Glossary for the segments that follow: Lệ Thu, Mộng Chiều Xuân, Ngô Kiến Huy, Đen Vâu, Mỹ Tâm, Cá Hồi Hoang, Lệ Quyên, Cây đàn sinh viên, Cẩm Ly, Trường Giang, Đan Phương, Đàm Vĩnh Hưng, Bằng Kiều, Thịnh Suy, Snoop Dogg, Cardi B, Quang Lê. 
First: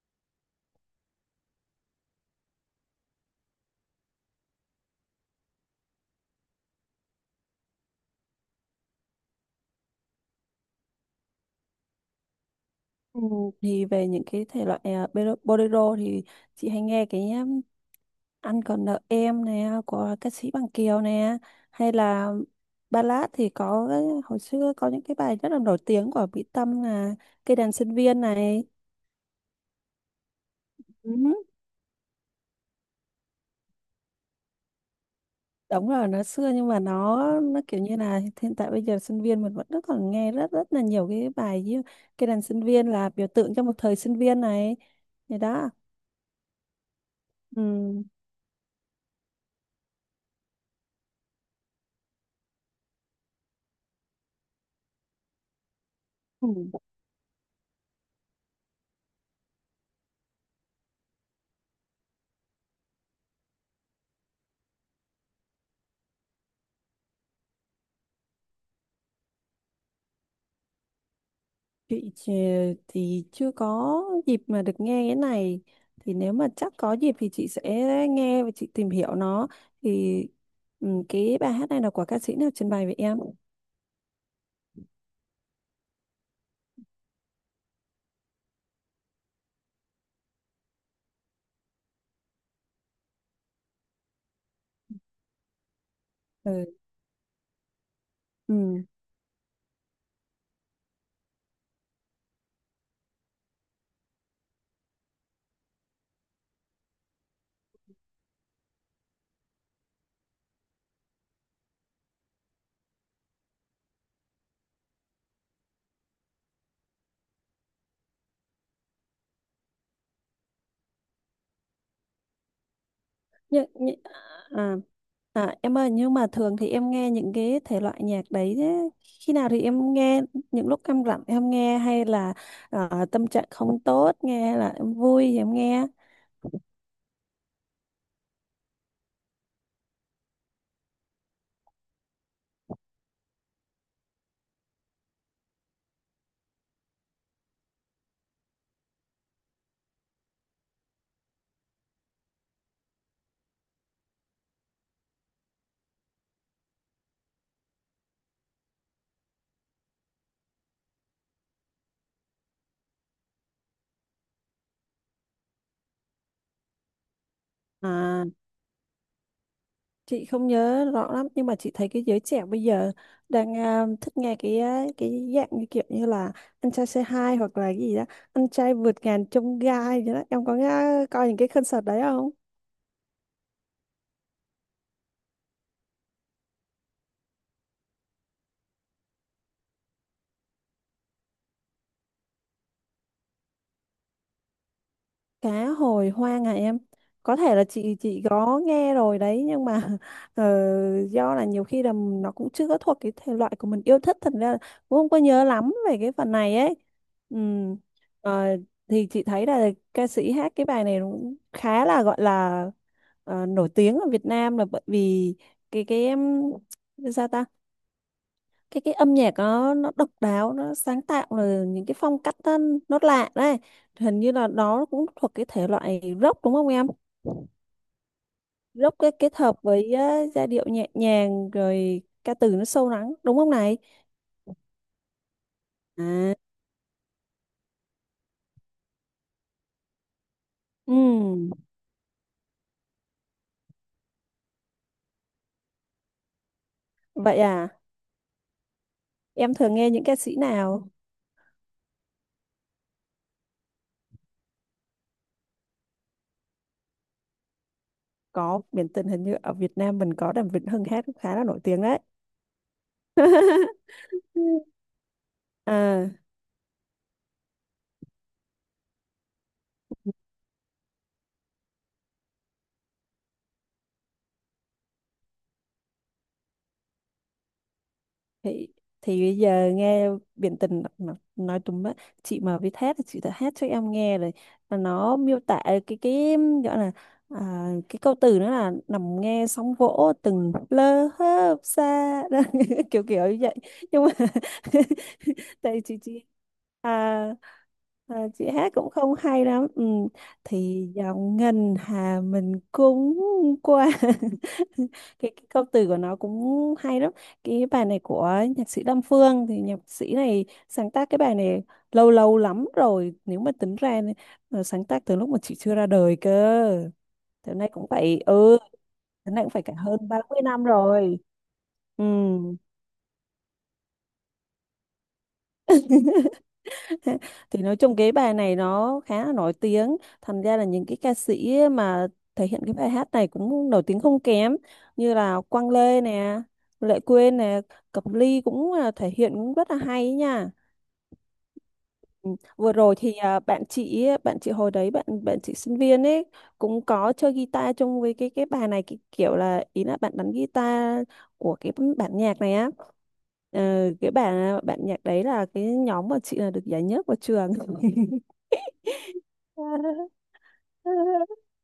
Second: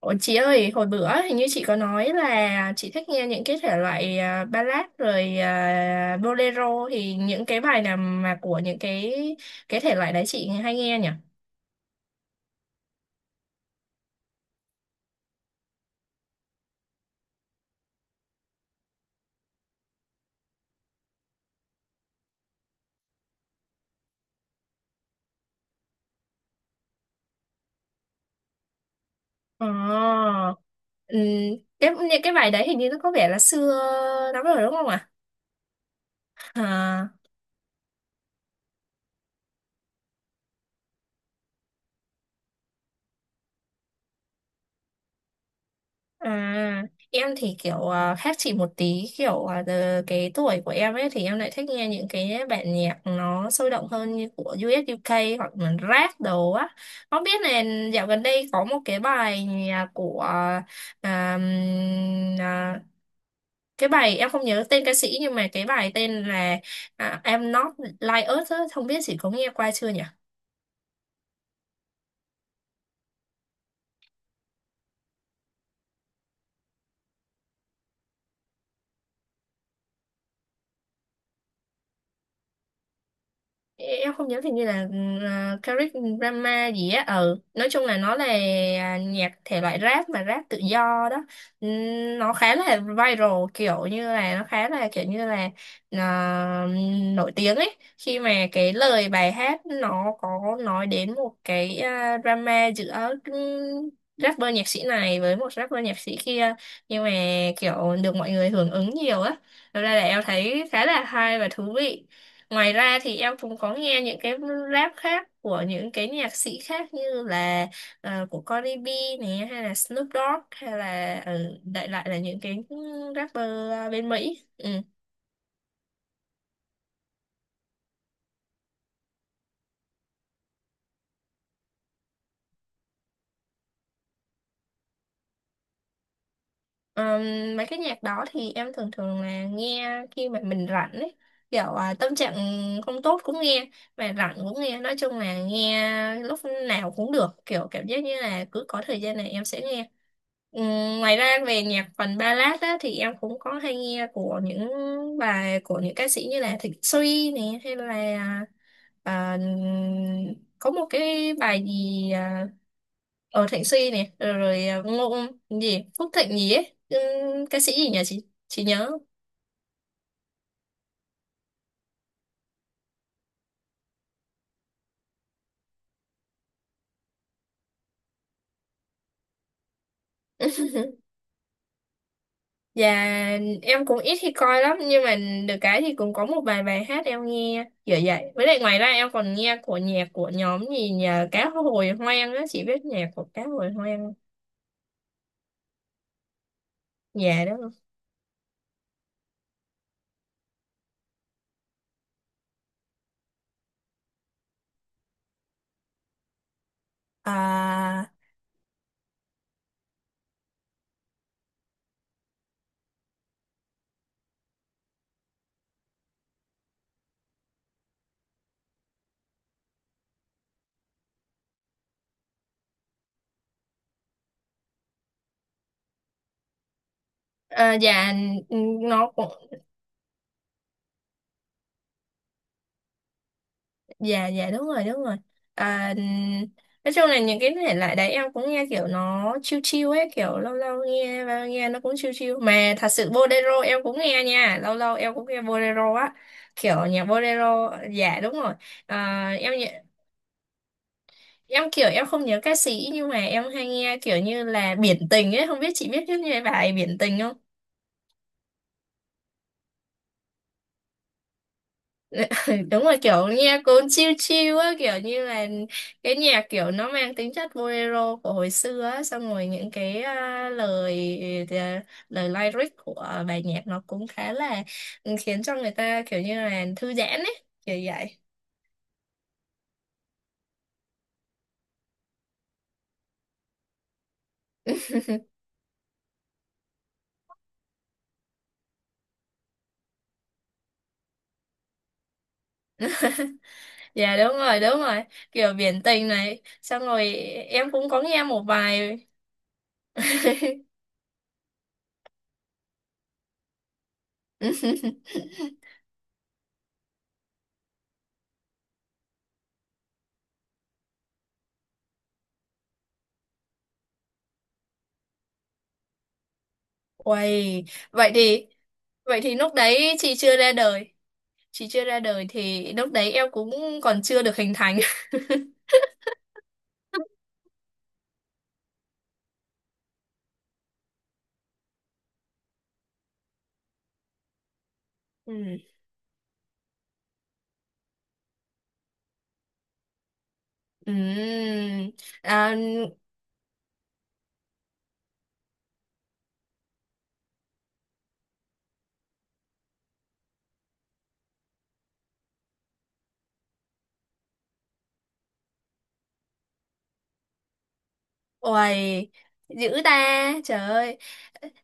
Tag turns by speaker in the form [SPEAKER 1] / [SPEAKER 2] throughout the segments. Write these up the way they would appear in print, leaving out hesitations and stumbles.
[SPEAKER 1] Ủa, chị ơi, hồi bữa hình như chị có nói là chị thích nghe những cái thể loại ballad rồi bolero thì những cái bài nào mà của những cái thể loại đấy chị hay nghe nhỉ?
[SPEAKER 2] Ừ, thì về những cái thể loại à, bolero thì chị hay nghe cái Anh còn nợ em nè của ca sĩ Bằng Kiều nè, hay là ballad thì hồi xưa có những cái bài rất là nổi tiếng của Mỹ Tâm là Cây đàn sinh viên này.
[SPEAKER 1] Ờ, ừm,
[SPEAKER 2] Ừ.
[SPEAKER 1] cái những cái bài đấy hình như nó có vẻ là xưa lắm rồi đúng không ạ?
[SPEAKER 2] Đúng rồi, nó xưa nhưng mà
[SPEAKER 1] À?
[SPEAKER 2] nó kiểu như là hiện tại bây giờ sinh viên mình vẫn rất còn nghe rất rất là nhiều cái bài như cái đàn sinh viên là biểu tượng cho một thời sinh viên này, thì đó.
[SPEAKER 1] À, em thì kiểu
[SPEAKER 2] Ừ.
[SPEAKER 1] khác chị một tí kiểu giờ cái tuổi của em ấy thì em lại thích nghe những cái bản nhạc nó sôi động hơn như của U.S. u UK hoặc là rap đồ á.
[SPEAKER 2] Ừ.
[SPEAKER 1] Không biết là dạo gần đây có một cái bài nhạc của à, ừm, à, cái bài em không nhớ tên ca sĩ nhưng mà cái bài tên là I'm Not Like Us á, không biết chị có nghe qua chưa nhỉ?
[SPEAKER 2] Chị thì chưa có dịp mà được nghe cái này, thì nếu mà chắc có dịp thì chị sẽ nghe và chị tìm hiểu nó thì ừ, cái bài hát này là của ca sĩ nào trình bày vậy em?
[SPEAKER 1] Em không nhớ, thì như là Caric Drama gì á, ừ nói chung là nó là nhạc thể loại rap mà rap tự do đó. Nó khá là viral, kiểu như là nó khá là kiểu như là ờ,
[SPEAKER 2] Ừ.
[SPEAKER 1] nổi tiếng ấy, khi mà cái
[SPEAKER 2] Ừ.
[SPEAKER 1] lời bài hát nó có nói đến một cái drama giữa rapper nhạc sĩ này với một rapper nhạc sĩ kia, nhưng mà kiểu được mọi người hưởng ứng nhiều á. Thật ra là em thấy khá là hay và thú vị. Ngoài ra thì em cũng có nghe những cái rap khác của những cái nhạc sĩ khác như là của Cardi B này, hay là Snoop Dogg, hay là đại loại là những cái
[SPEAKER 2] Nhưng,
[SPEAKER 1] rapper à, bên Mỹ. Ừ.
[SPEAKER 2] à, à em ơi, nhưng mà thường thì em nghe những cái thể loại nhạc đấy, thế khi nào thì em nghe, những lúc em rảnh em nghe hay là tâm trạng không tốt nghe hay là em vui thì em nghe?
[SPEAKER 1] Ờm, mấy cái nhạc đó thì em thường thường là nghe khi mà mình rảnh ấy, kiểu à, tâm trạng không tốt cũng nghe, mà rảnh cũng nghe, nói chung là nghe lúc nào cũng được, kiểu cảm giác như là cứ có thời gian này em sẽ nghe. Ngoài ra về nhạc phần ballad á, thì em cũng có hay nghe của những bài của những ca sĩ như là Thịnh Suy nè, hay là à, có một cái bài gì ở Thịnh Suy này rồi, rồi Ngô gì Phúc Thịnh gì ấy. Ca sĩ gì nhỉ,
[SPEAKER 2] À,
[SPEAKER 1] chị nhớ.
[SPEAKER 2] chị không nhớ rõ lắm nhưng mà chị thấy cái giới trẻ bây giờ đang à, thích nghe cái à, cái dạng như kiểu như là anh trai say hi hoặc là cái gì đó, anh trai vượt ngàn chông gai gì đó, em có nghe, coi những cái concert đấy không?
[SPEAKER 1] Và em cũng ít khi coi lắm nhưng mà được cái thì cũng có một vài bài hát em nghe kiểu vậy, với lại ngoài ra em còn nghe của nhạc của nhóm gì nhờ, Cá Hồi Hoang á, chị biết nhạc của Cá Hồi Hoang
[SPEAKER 2] Cá hồi hoang hả em? Có
[SPEAKER 1] nhà
[SPEAKER 2] thể
[SPEAKER 1] đó
[SPEAKER 2] là
[SPEAKER 1] không?
[SPEAKER 2] chị có nghe rồi đấy nhưng mà ờ, do là nhiều khi là nó cũng chưa có thuộc cái thể loại của mình yêu thích, thành ra là cũng không có nhớ lắm về cái phần này ấy. Ừm,
[SPEAKER 1] à,
[SPEAKER 2] ờ, thì chị thấy là ca sĩ hát cái bài này nó cũng khá là gọi là ờ, nổi tiếng ở Việt Nam là bởi vì cái em, sao ta, cái âm nhạc nó độc đáo, nó sáng tạo, rồi những cái phong cách nó lạ đấy. Hình như là đó cũng thuộc cái thể loại rock đúng không em?
[SPEAKER 1] dạ
[SPEAKER 2] Rock cái
[SPEAKER 1] nó cũng
[SPEAKER 2] kết hợp với á, giai điệu nhẹ nhàng rồi ca từ nó sâu lắng đúng không này?
[SPEAKER 1] dạ, dạ đúng rồi đúng rồi. à,
[SPEAKER 2] À,
[SPEAKER 1] nói chung là những cái thể loại đấy em cũng nghe kiểu nó chill chill ấy, kiểu lâu lâu nghe và
[SPEAKER 2] ừm,
[SPEAKER 1] nghe nó cũng chill chill, mà thật sự bolero em cũng nghe nha, lâu lâu em cũng nghe bolero á, kiểu nhạc
[SPEAKER 2] vậy à,
[SPEAKER 1] bolero. Dạ đúng rồi. à, em
[SPEAKER 2] em thường nghe
[SPEAKER 1] nhớ-
[SPEAKER 2] những ca sĩ nào?
[SPEAKER 1] em kiểu em không nhớ ca sĩ, nhưng mà em hay nghe kiểu như là Biển Tình ấy, không biết chị biết cái bài Biển Tình không?
[SPEAKER 2] Có, biển tình hình như ở Việt Nam mình có Đàm Vĩnh Hưng hát cũng khá là nổi tiếng đấy.
[SPEAKER 1] Đúng là kiểu nghe cuốn chill chill á, kiểu như là
[SPEAKER 2] À,
[SPEAKER 1] cái nhạc kiểu nó mang tính chất bolero của hồi xưa á, xong rồi những cái lời lời lyric của bài nhạc nó cũng khá là khiến cho người ta kiểu như là thư giãn ấy, kiểu vậy.
[SPEAKER 2] thì thì bây giờ nghe biển tình mà nói tùm á, chị mà biết hát thì chị đã hát cho em nghe rồi, mà nó miêu tả cái, gọi là à, cái câu từ nó là nằm nghe sóng vỗ từng lơ hớp xa đó, kiểu kiểu như vậy, nhưng
[SPEAKER 1] Dạ
[SPEAKER 2] mà
[SPEAKER 1] đúng rồi đúng rồi, kiểu biển
[SPEAKER 2] tại chị
[SPEAKER 1] tình
[SPEAKER 2] chị
[SPEAKER 1] này xong rồi
[SPEAKER 2] à,
[SPEAKER 1] em cũng có nghe
[SPEAKER 2] à,
[SPEAKER 1] một
[SPEAKER 2] chị hát cũng
[SPEAKER 1] bài.
[SPEAKER 2] không hay lắm, ừ, thì dòng ngân hà mình cũng qua cái câu từ của nó cũng hay lắm. Cái bài này của nhạc sĩ Đan Phương, thì nhạc sĩ này sáng tác cái bài này lâu lâu lắm rồi, nếu mà tính ra ờ, sáng tác từ lúc mà chị chưa ra đời cơ, thế
[SPEAKER 1] Uầy,
[SPEAKER 2] nay cũng
[SPEAKER 1] vậy
[SPEAKER 2] phải,
[SPEAKER 1] thì
[SPEAKER 2] ừ,
[SPEAKER 1] vậy
[SPEAKER 2] thế
[SPEAKER 1] thì
[SPEAKER 2] nay cũng
[SPEAKER 1] lúc
[SPEAKER 2] phải cả
[SPEAKER 1] đấy
[SPEAKER 2] hơn
[SPEAKER 1] chị
[SPEAKER 2] ba
[SPEAKER 1] chưa
[SPEAKER 2] mươi
[SPEAKER 1] ra
[SPEAKER 2] năm
[SPEAKER 1] đời,
[SPEAKER 2] rồi.
[SPEAKER 1] chị chưa ra
[SPEAKER 2] Ừ.
[SPEAKER 1] đời thì lúc đấy em cũng còn chưa được hình thành.
[SPEAKER 2] Thì nói chung cái bài này nó khá là nổi tiếng, thành ra là những cái ca sĩ mà thể hiện cái bài hát này cũng nổi tiếng không kém, như là
[SPEAKER 1] Ừ.
[SPEAKER 2] Quang Lê nè, Lệ Quyên nè, Cẩm Ly cũng là thể hiện cũng rất là hay nha.
[SPEAKER 1] Ừm,
[SPEAKER 2] Ừ,
[SPEAKER 1] à,
[SPEAKER 2] vừa rồi thì à, bạn chị hồi đấy bạn bạn chị sinh viên ấy, cũng có chơi guitar chung với cái bài này, cái kiểu là ý là bạn đánh guitar của cái bản nhạc này á. Ờ, cái bản nhạc đấy là cái nhóm mà chị là được giải nhất của trường.
[SPEAKER 1] Uầy, dữ ta, trời ơi.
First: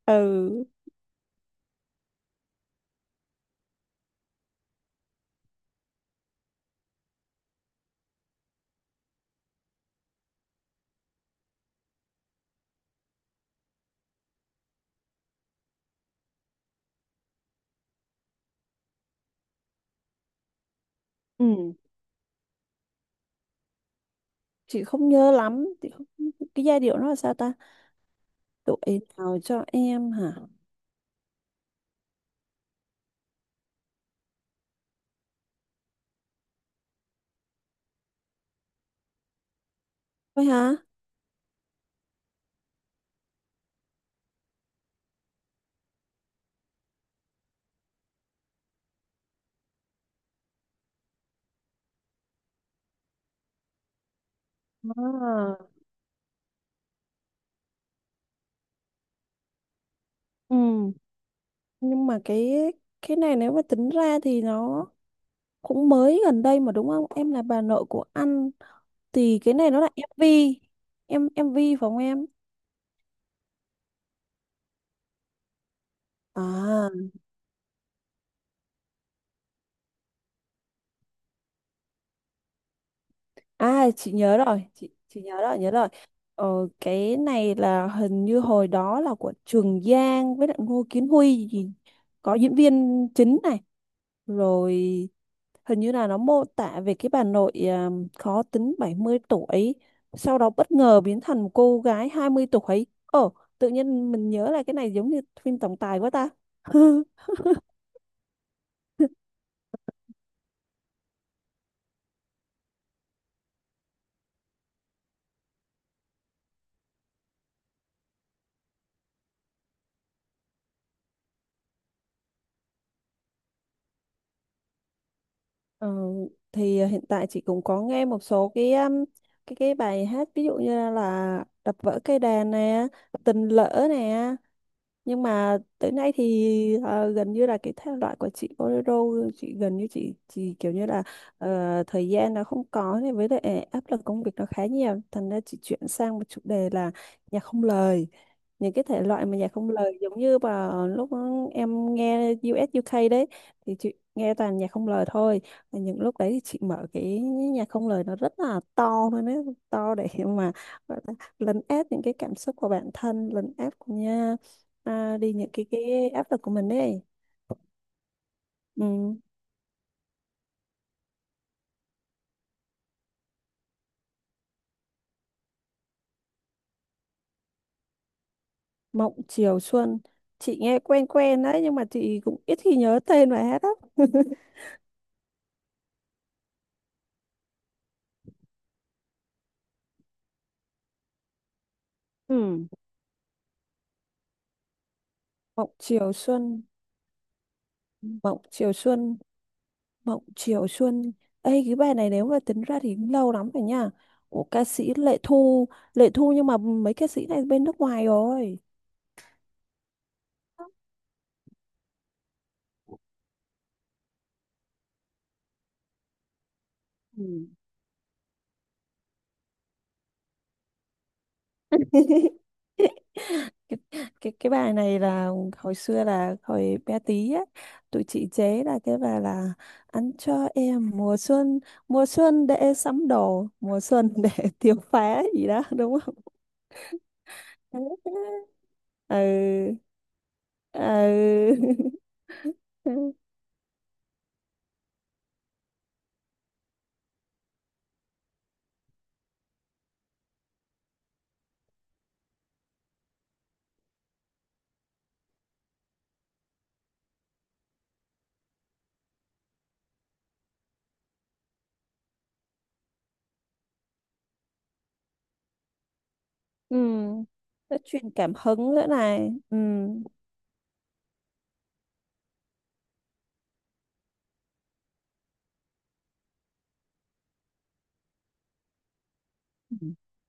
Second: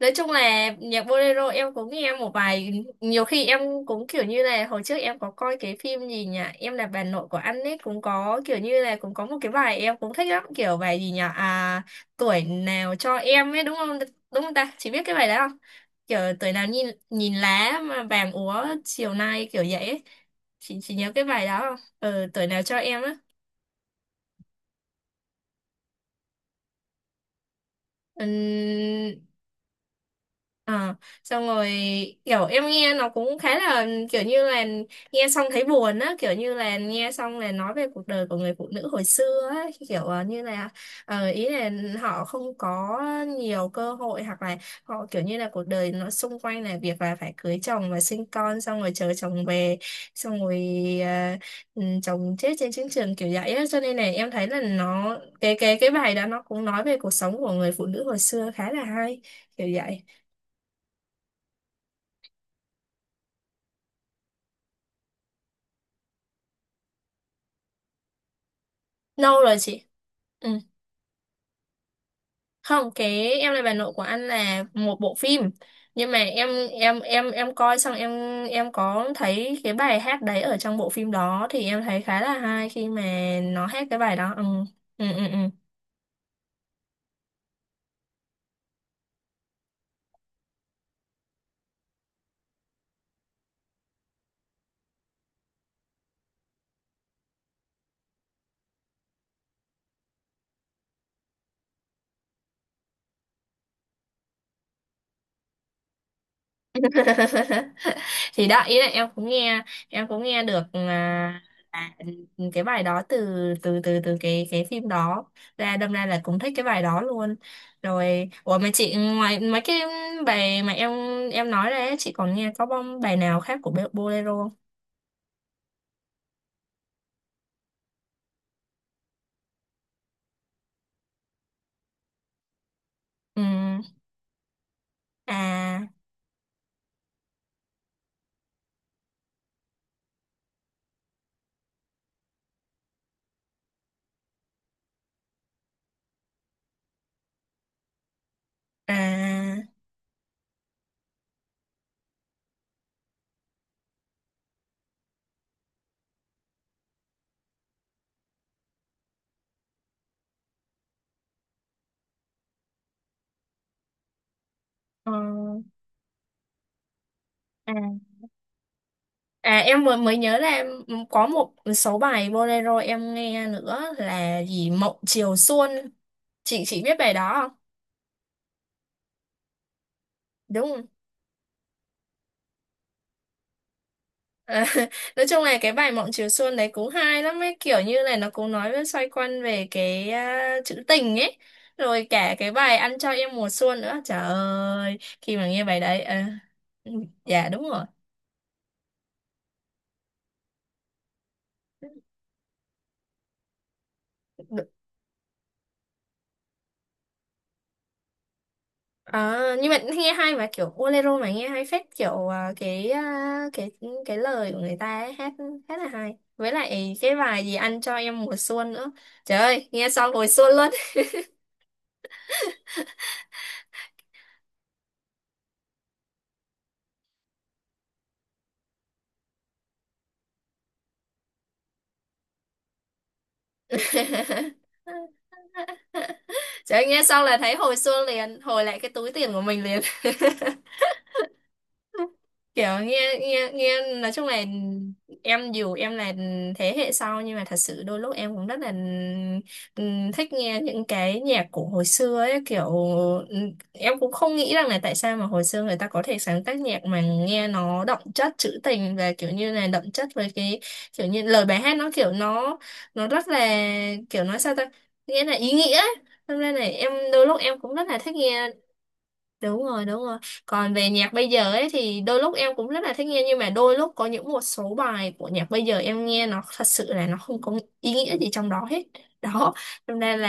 [SPEAKER 1] Nói chung
[SPEAKER 2] Ừ.
[SPEAKER 1] là nhạc bolero em cũng nghe một vài, nhiều khi em cũng kiểu như là hồi trước em có coi cái phim gì nhỉ, em là bà nội của anh ấy cũng có, kiểu như là cũng có một cái bài em cũng thích lắm, kiểu bài gì nhỉ, à tuổi nào cho em ấy đúng không ta, chỉ biết cái bài đó không? Kiểu tuổi nào nhìn nhìn lá mà vàng úa chiều nay kiểu vậy ấy. Chị nhớ cái bài đó
[SPEAKER 2] Ừ.
[SPEAKER 1] không? Ừ, tuổi nào cho em á.
[SPEAKER 2] Chị không nhớ lắm, chị không, cái giai điệu nó là sao ta, tuổi
[SPEAKER 1] Ừm,
[SPEAKER 2] nào cho em hả?
[SPEAKER 1] Ờ, xong rồi kiểu em nghe nó cũng khá là kiểu như là nghe xong thấy buồn á, kiểu như là nghe xong là nói về cuộc đời của người phụ nữ hồi xưa á, kiểu như
[SPEAKER 2] Thôi
[SPEAKER 1] là
[SPEAKER 2] hả?
[SPEAKER 1] ý là họ không có nhiều cơ hội, hoặc là họ kiểu như là cuộc đời nó xung quanh là việc là phải cưới chồng và sinh con xong rồi chờ chồng về, xong rồi ờ, chồng chết trên chiến trường kiểu vậy á, cho nên là em thấy là nó
[SPEAKER 2] À,
[SPEAKER 1] cái bài đó nó cũng nói về cuộc sống của người phụ nữ hồi xưa khá là hay, kiểu vậy.
[SPEAKER 2] ừ, nhưng mà cái này nếu mà tính ra thì nó cũng mới gần đây mà, đúng không em, là bà nội của anh,
[SPEAKER 1] Lâu
[SPEAKER 2] thì cái
[SPEAKER 1] rồi
[SPEAKER 2] này nó
[SPEAKER 1] chị.
[SPEAKER 2] là MV
[SPEAKER 1] Ừ.
[SPEAKER 2] em, MV phải không em?
[SPEAKER 1] Không, cái em là bà nội của anh là một bộ phim, nhưng mà em
[SPEAKER 2] À.
[SPEAKER 1] em em em coi xong em có thấy cái bài hát đấy ở trong bộ phim đó, thì em thấy khá là hay khi mà nó hát
[SPEAKER 2] À
[SPEAKER 1] cái
[SPEAKER 2] chị
[SPEAKER 1] bài đó.
[SPEAKER 2] nhớ
[SPEAKER 1] Ừ
[SPEAKER 2] rồi, chị
[SPEAKER 1] ừ
[SPEAKER 2] chị
[SPEAKER 1] ừ,
[SPEAKER 2] nhớ
[SPEAKER 1] ừ.
[SPEAKER 2] rồi, nhớ rồi. Ờ, cái này là hình như hồi đó là của Trường Giang với lại Ngô Kiến Huy gì, có diễn viên chính này, rồi hình như là nó mô tả về cái bà nội à, khó tính 70 tuổi, sau đó bất ngờ biến thành một cô gái 20 tuổi. Ồ, tự nhiên mình nhớ là cái này giống như phim tổng tài quá ta.
[SPEAKER 1] Thì đó ý là em cũng nghe, em cũng nghe được à, cái bài đó từ từ từ từ cái phim đó ra, đâm ra là cũng thích cái bài đó luôn. Rồi ủa mà chị, ngoài mấy cái bài mà em nói ra ấy, chị còn nghe có bom bài nào khác của Bolero không?
[SPEAKER 2] Ờ, thì à, hiện tại chị cũng có nghe một số cái bài hát ví dụ như là đập vỡ cây đàn nè,
[SPEAKER 1] Ừ,
[SPEAKER 2] tình lỡ nè, nhưng mà
[SPEAKER 1] à
[SPEAKER 2] tới nay thì ờ, gần như là cái thể loại của chị bolero, chị gần như chị kiểu như là ờ, thời gian nó không có này, với lại áp lực công việc nó khá nhiều, thành ra chị chuyển sang một chủ đề là nhạc không lời, những cái thể loại mà nhạc
[SPEAKER 1] à
[SPEAKER 2] không lời giống như vào lúc em nghe US UK đấy, thì chị nghe toàn nhạc không lời thôi. Và những lúc đấy thì chị mở cái nhạc không lời nó rất là to thôi, nó to để mà gọi là lấn át những cái cảm xúc của bản thân, lấn át của
[SPEAKER 1] ờ,
[SPEAKER 2] à, đi những cái áp lực của mình ấy.
[SPEAKER 1] à.
[SPEAKER 2] Ừ.
[SPEAKER 1] À em mới mới nhớ là em ừ, có một số bài bolero em nghe nữa là gì, Mộng Chiều Xuân. Chị biết bài đó.
[SPEAKER 2] Mộng Chiều Xuân, chị
[SPEAKER 1] Đúng
[SPEAKER 2] nghe
[SPEAKER 1] rồi.
[SPEAKER 2] quen quen đấy nhưng mà chị cũng ít khi nhớ tên bài hát lắm.
[SPEAKER 1] À, nói chung là cái bài Mộng Chiều Xuân đấy cũng hay lắm ấy, kiểu như này nó cũng nói với xoay quanh về cái chữ tình ấy, rồi cả cái
[SPEAKER 2] Ừ.
[SPEAKER 1] bài Ăn cho em mùa xuân nữa, trời ơi khi mà nghe
[SPEAKER 2] Mộng
[SPEAKER 1] bài đấy
[SPEAKER 2] Chiều
[SPEAKER 1] à,
[SPEAKER 2] Xuân,
[SPEAKER 1] dạ đúng rồi.
[SPEAKER 2] Mộng Chiều Xuân, Mộng Chiều Xuân. Ê cái bài này nếu mà tính ra thì cũng lâu lắm rồi nha, của ca
[SPEAKER 1] Đ-
[SPEAKER 2] sĩ Lệ Thu, Lệ Thu, nhưng mà mấy ca sĩ này bên nước ngoài rồi.
[SPEAKER 1] À, nhưng mà nghe hay mà, kiểu bolero mà nghe hay phết, kiểu cái lời của người ta ấy, hát hát là hay, với lại cái bài gì Ăn cho em mùa xuân nữa, trời ơi nghe xong hồi xuân luôn.
[SPEAKER 2] Ừ. Cái bài này là hồi xưa là hồi bé tí á, tụi chị chế là cái bài là ăn cho em mùa xuân, mùa xuân để sắm đồ, mùa xuân để tiêu phá gì đó đúng không?
[SPEAKER 1] Trời ơi, nghe xong là thấy hồi xưa liền, hồi lại cái túi tiền của mình
[SPEAKER 2] Ừ.
[SPEAKER 1] liền.
[SPEAKER 2] Ừ.
[SPEAKER 1] Kiểu nghe nghe nghe nói chung là em dù em là thế hệ sau nhưng mà thật sự đôi lúc em cũng rất là thích nghe những cái nhạc của hồi xưa ấy, kiểu em cũng không nghĩ rằng là tại sao mà hồi xưa người ta có thể sáng tác nhạc mà nghe nó đậm chất trữ tình, và kiểu như là đậm chất với cái kiểu như lời bài hát nó kiểu nó rất là kiểu nói sao ta, nghĩa là ý nghĩa ấy. Hôm nay này
[SPEAKER 2] Ừ,
[SPEAKER 1] em đôi lúc em cũng
[SPEAKER 2] nó
[SPEAKER 1] rất là
[SPEAKER 2] truyền
[SPEAKER 1] thích
[SPEAKER 2] cảm
[SPEAKER 1] nghe.
[SPEAKER 2] hứng nữa này, ừ,
[SPEAKER 1] Đúng rồi đúng rồi. Còn về nhạc bây giờ ấy thì đôi lúc em cũng rất là thích nghe, nhưng mà đôi lúc có những một số bài của nhạc bây giờ em nghe nó thật sự là nó không có ý nghĩa gì trong đó hết đó, cho nên là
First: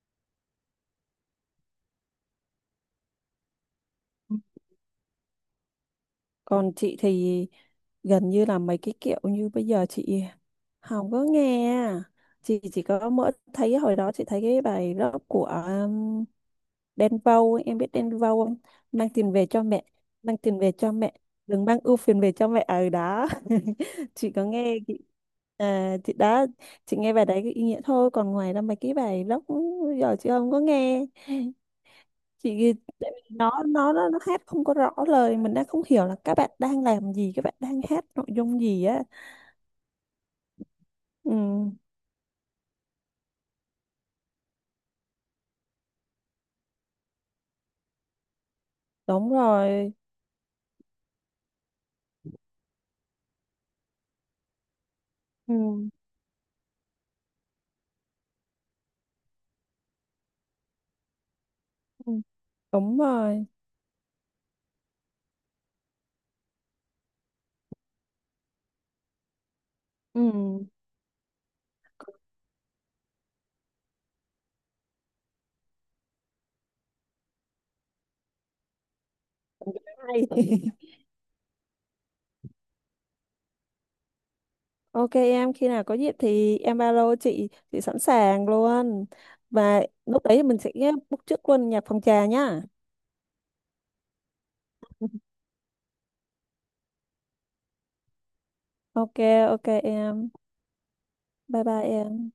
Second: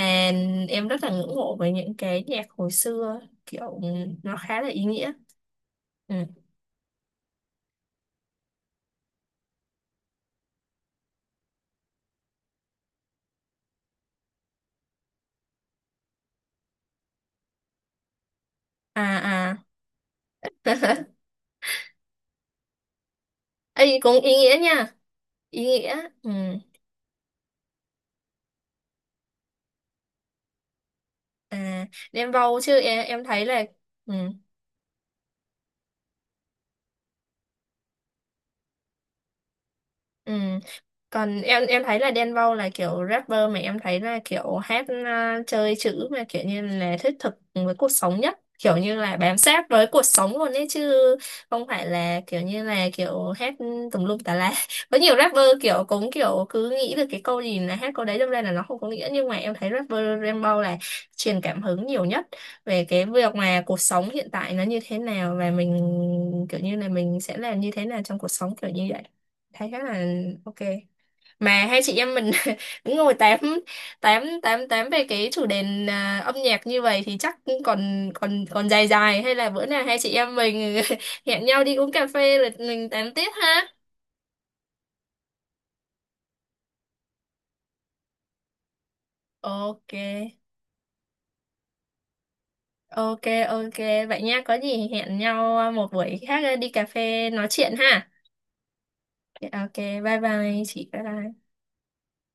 [SPEAKER 1] em rất là ngưỡng mộ với những cái nhạc hồi xưa, kiểu nó khá là ý nghĩa. Ừ.
[SPEAKER 2] còn chị thì gần như là mấy cái kiểu như bây giờ chị không có nghe, chị chỉ có mỗi thấy hồi đó chị thấy cái bài rap của Đen Vâu ấy, em biết Đen Vâu không,
[SPEAKER 1] À
[SPEAKER 2] mang tiền về
[SPEAKER 1] à
[SPEAKER 2] cho mẹ, mang tiền về cho mẹ, đừng mang ưu phiền về cho mẹ ở đó.
[SPEAKER 1] ấy cũng
[SPEAKER 2] Chị
[SPEAKER 1] ý
[SPEAKER 2] có
[SPEAKER 1] nghĩa
[SPEAKER 2] nghe
[SPEAKER 1] nha.
[SPEAKER 2] chị,
[SPEAKER 1] Ý
[SPEAKER 2] à,
[SPEAKER 1] nghĩa
[SPEAKER 2] chị
[SPEAKER 1] ừ.
[SPEAKER 2] đã, chị nghe bài đấy cái ý nghĩa thôi, còn ngoài ra mấy cái bài rock giờ chị không có nghe
[SPEAKER 1] À đem vào
[SPEAKER 2] chị,
[SPEAKER 1] chứ
[SPEAKER 2] tại
[SPEAKER 1] em
[SPEAKER 2] vì
[SPEAKER 1] thấy
[SPEAKER 2] nó
[SPEAKER 1] là
[SPEAKER 2] nó nó
[SPEAKER 1] ừ.
[SPEAKER 2] nó hát không có rõ lời, mình đang không hiểu là các bạn đang làm gì, các bạn đang hát nội dung gì á.
[SPEAKER 1] Ừ.
[SPEAKER 2] Ừ.
[SPEAKER 1] Còn em thấy là Đen Vâu là kiểu rapper mà em thấy là kiểu hát chơi chữ mà kiểu như là thiết thực với cuộc sống nhất, kiểu như là
[SPEAKER 2] Đúng
[SPEAKER 1] bám sát với
[SPEAKER 2] rồi.
[SPEAKER 1] cuộc sống luôn ấy chứ không phải là kiểu như là kiểu hát tùm lum tà la. Có nhiều rapper
[SPEAKER 2] Ừ,
[SPEAKER 1] kiểu cũng kiểu cứ nghĩ được cái câu gì là hát câu đấy đâm ra là nó không có nghĩa, nhưng mà em thấy rapper Đen Vâu là truyền cảm hứng nhiều
[SPEAKER 2] ừ,
[SPEAKER 1] nhất về
[SPEAKER 2] đúng
[SPEAKER 1] cái việc
[SPEAKER 2] rồi.
[SPEAKER 1] mà cuộc sống hiện tại nó như thế nào và mình kiểu như là mình sẽ làm như thế nào trong cuộc sống kiểu như vậy, thấy khá là
[SPEAKER 2] Ừ.
[SPEAKER 1] ok. Mà hai chị em mình cũng ngồi tám tám tám tám về cái chủ đề âm nhạc như vậy thì chắc cũng còn còn còn dài dài, hay là bữa
[SPEAKER 2] Cũng
[SPEAKER 1] nào hai chị
[SPEAKER 2] hay.
[SPEAKER 1] em mình hẹn nhau đi uống cà phê rồi mình tám tiếp ha.
[SPEAKER 2] Ok em, khi nào có dịp thì em ba lô, chị sẵn sàng luôn, và
[SPEAKER 1] Ok
[SPEAKER 2] lúc đấy mình sẽ book trước luôn nhạc phòng trà nhá.
[SPEAKER 1] ok ok vậy nha, có gì hẹn nhau một buổi khác đi cà phê nói chuyện ha.
[SPEAKER 2] Ok. Ok
[SPEAKER 1] Ok. Bye
[SPEAKER 2] em,
[SPEAKER 1] bye chị, bye bye.
[SPEAKER 2] bye bye em.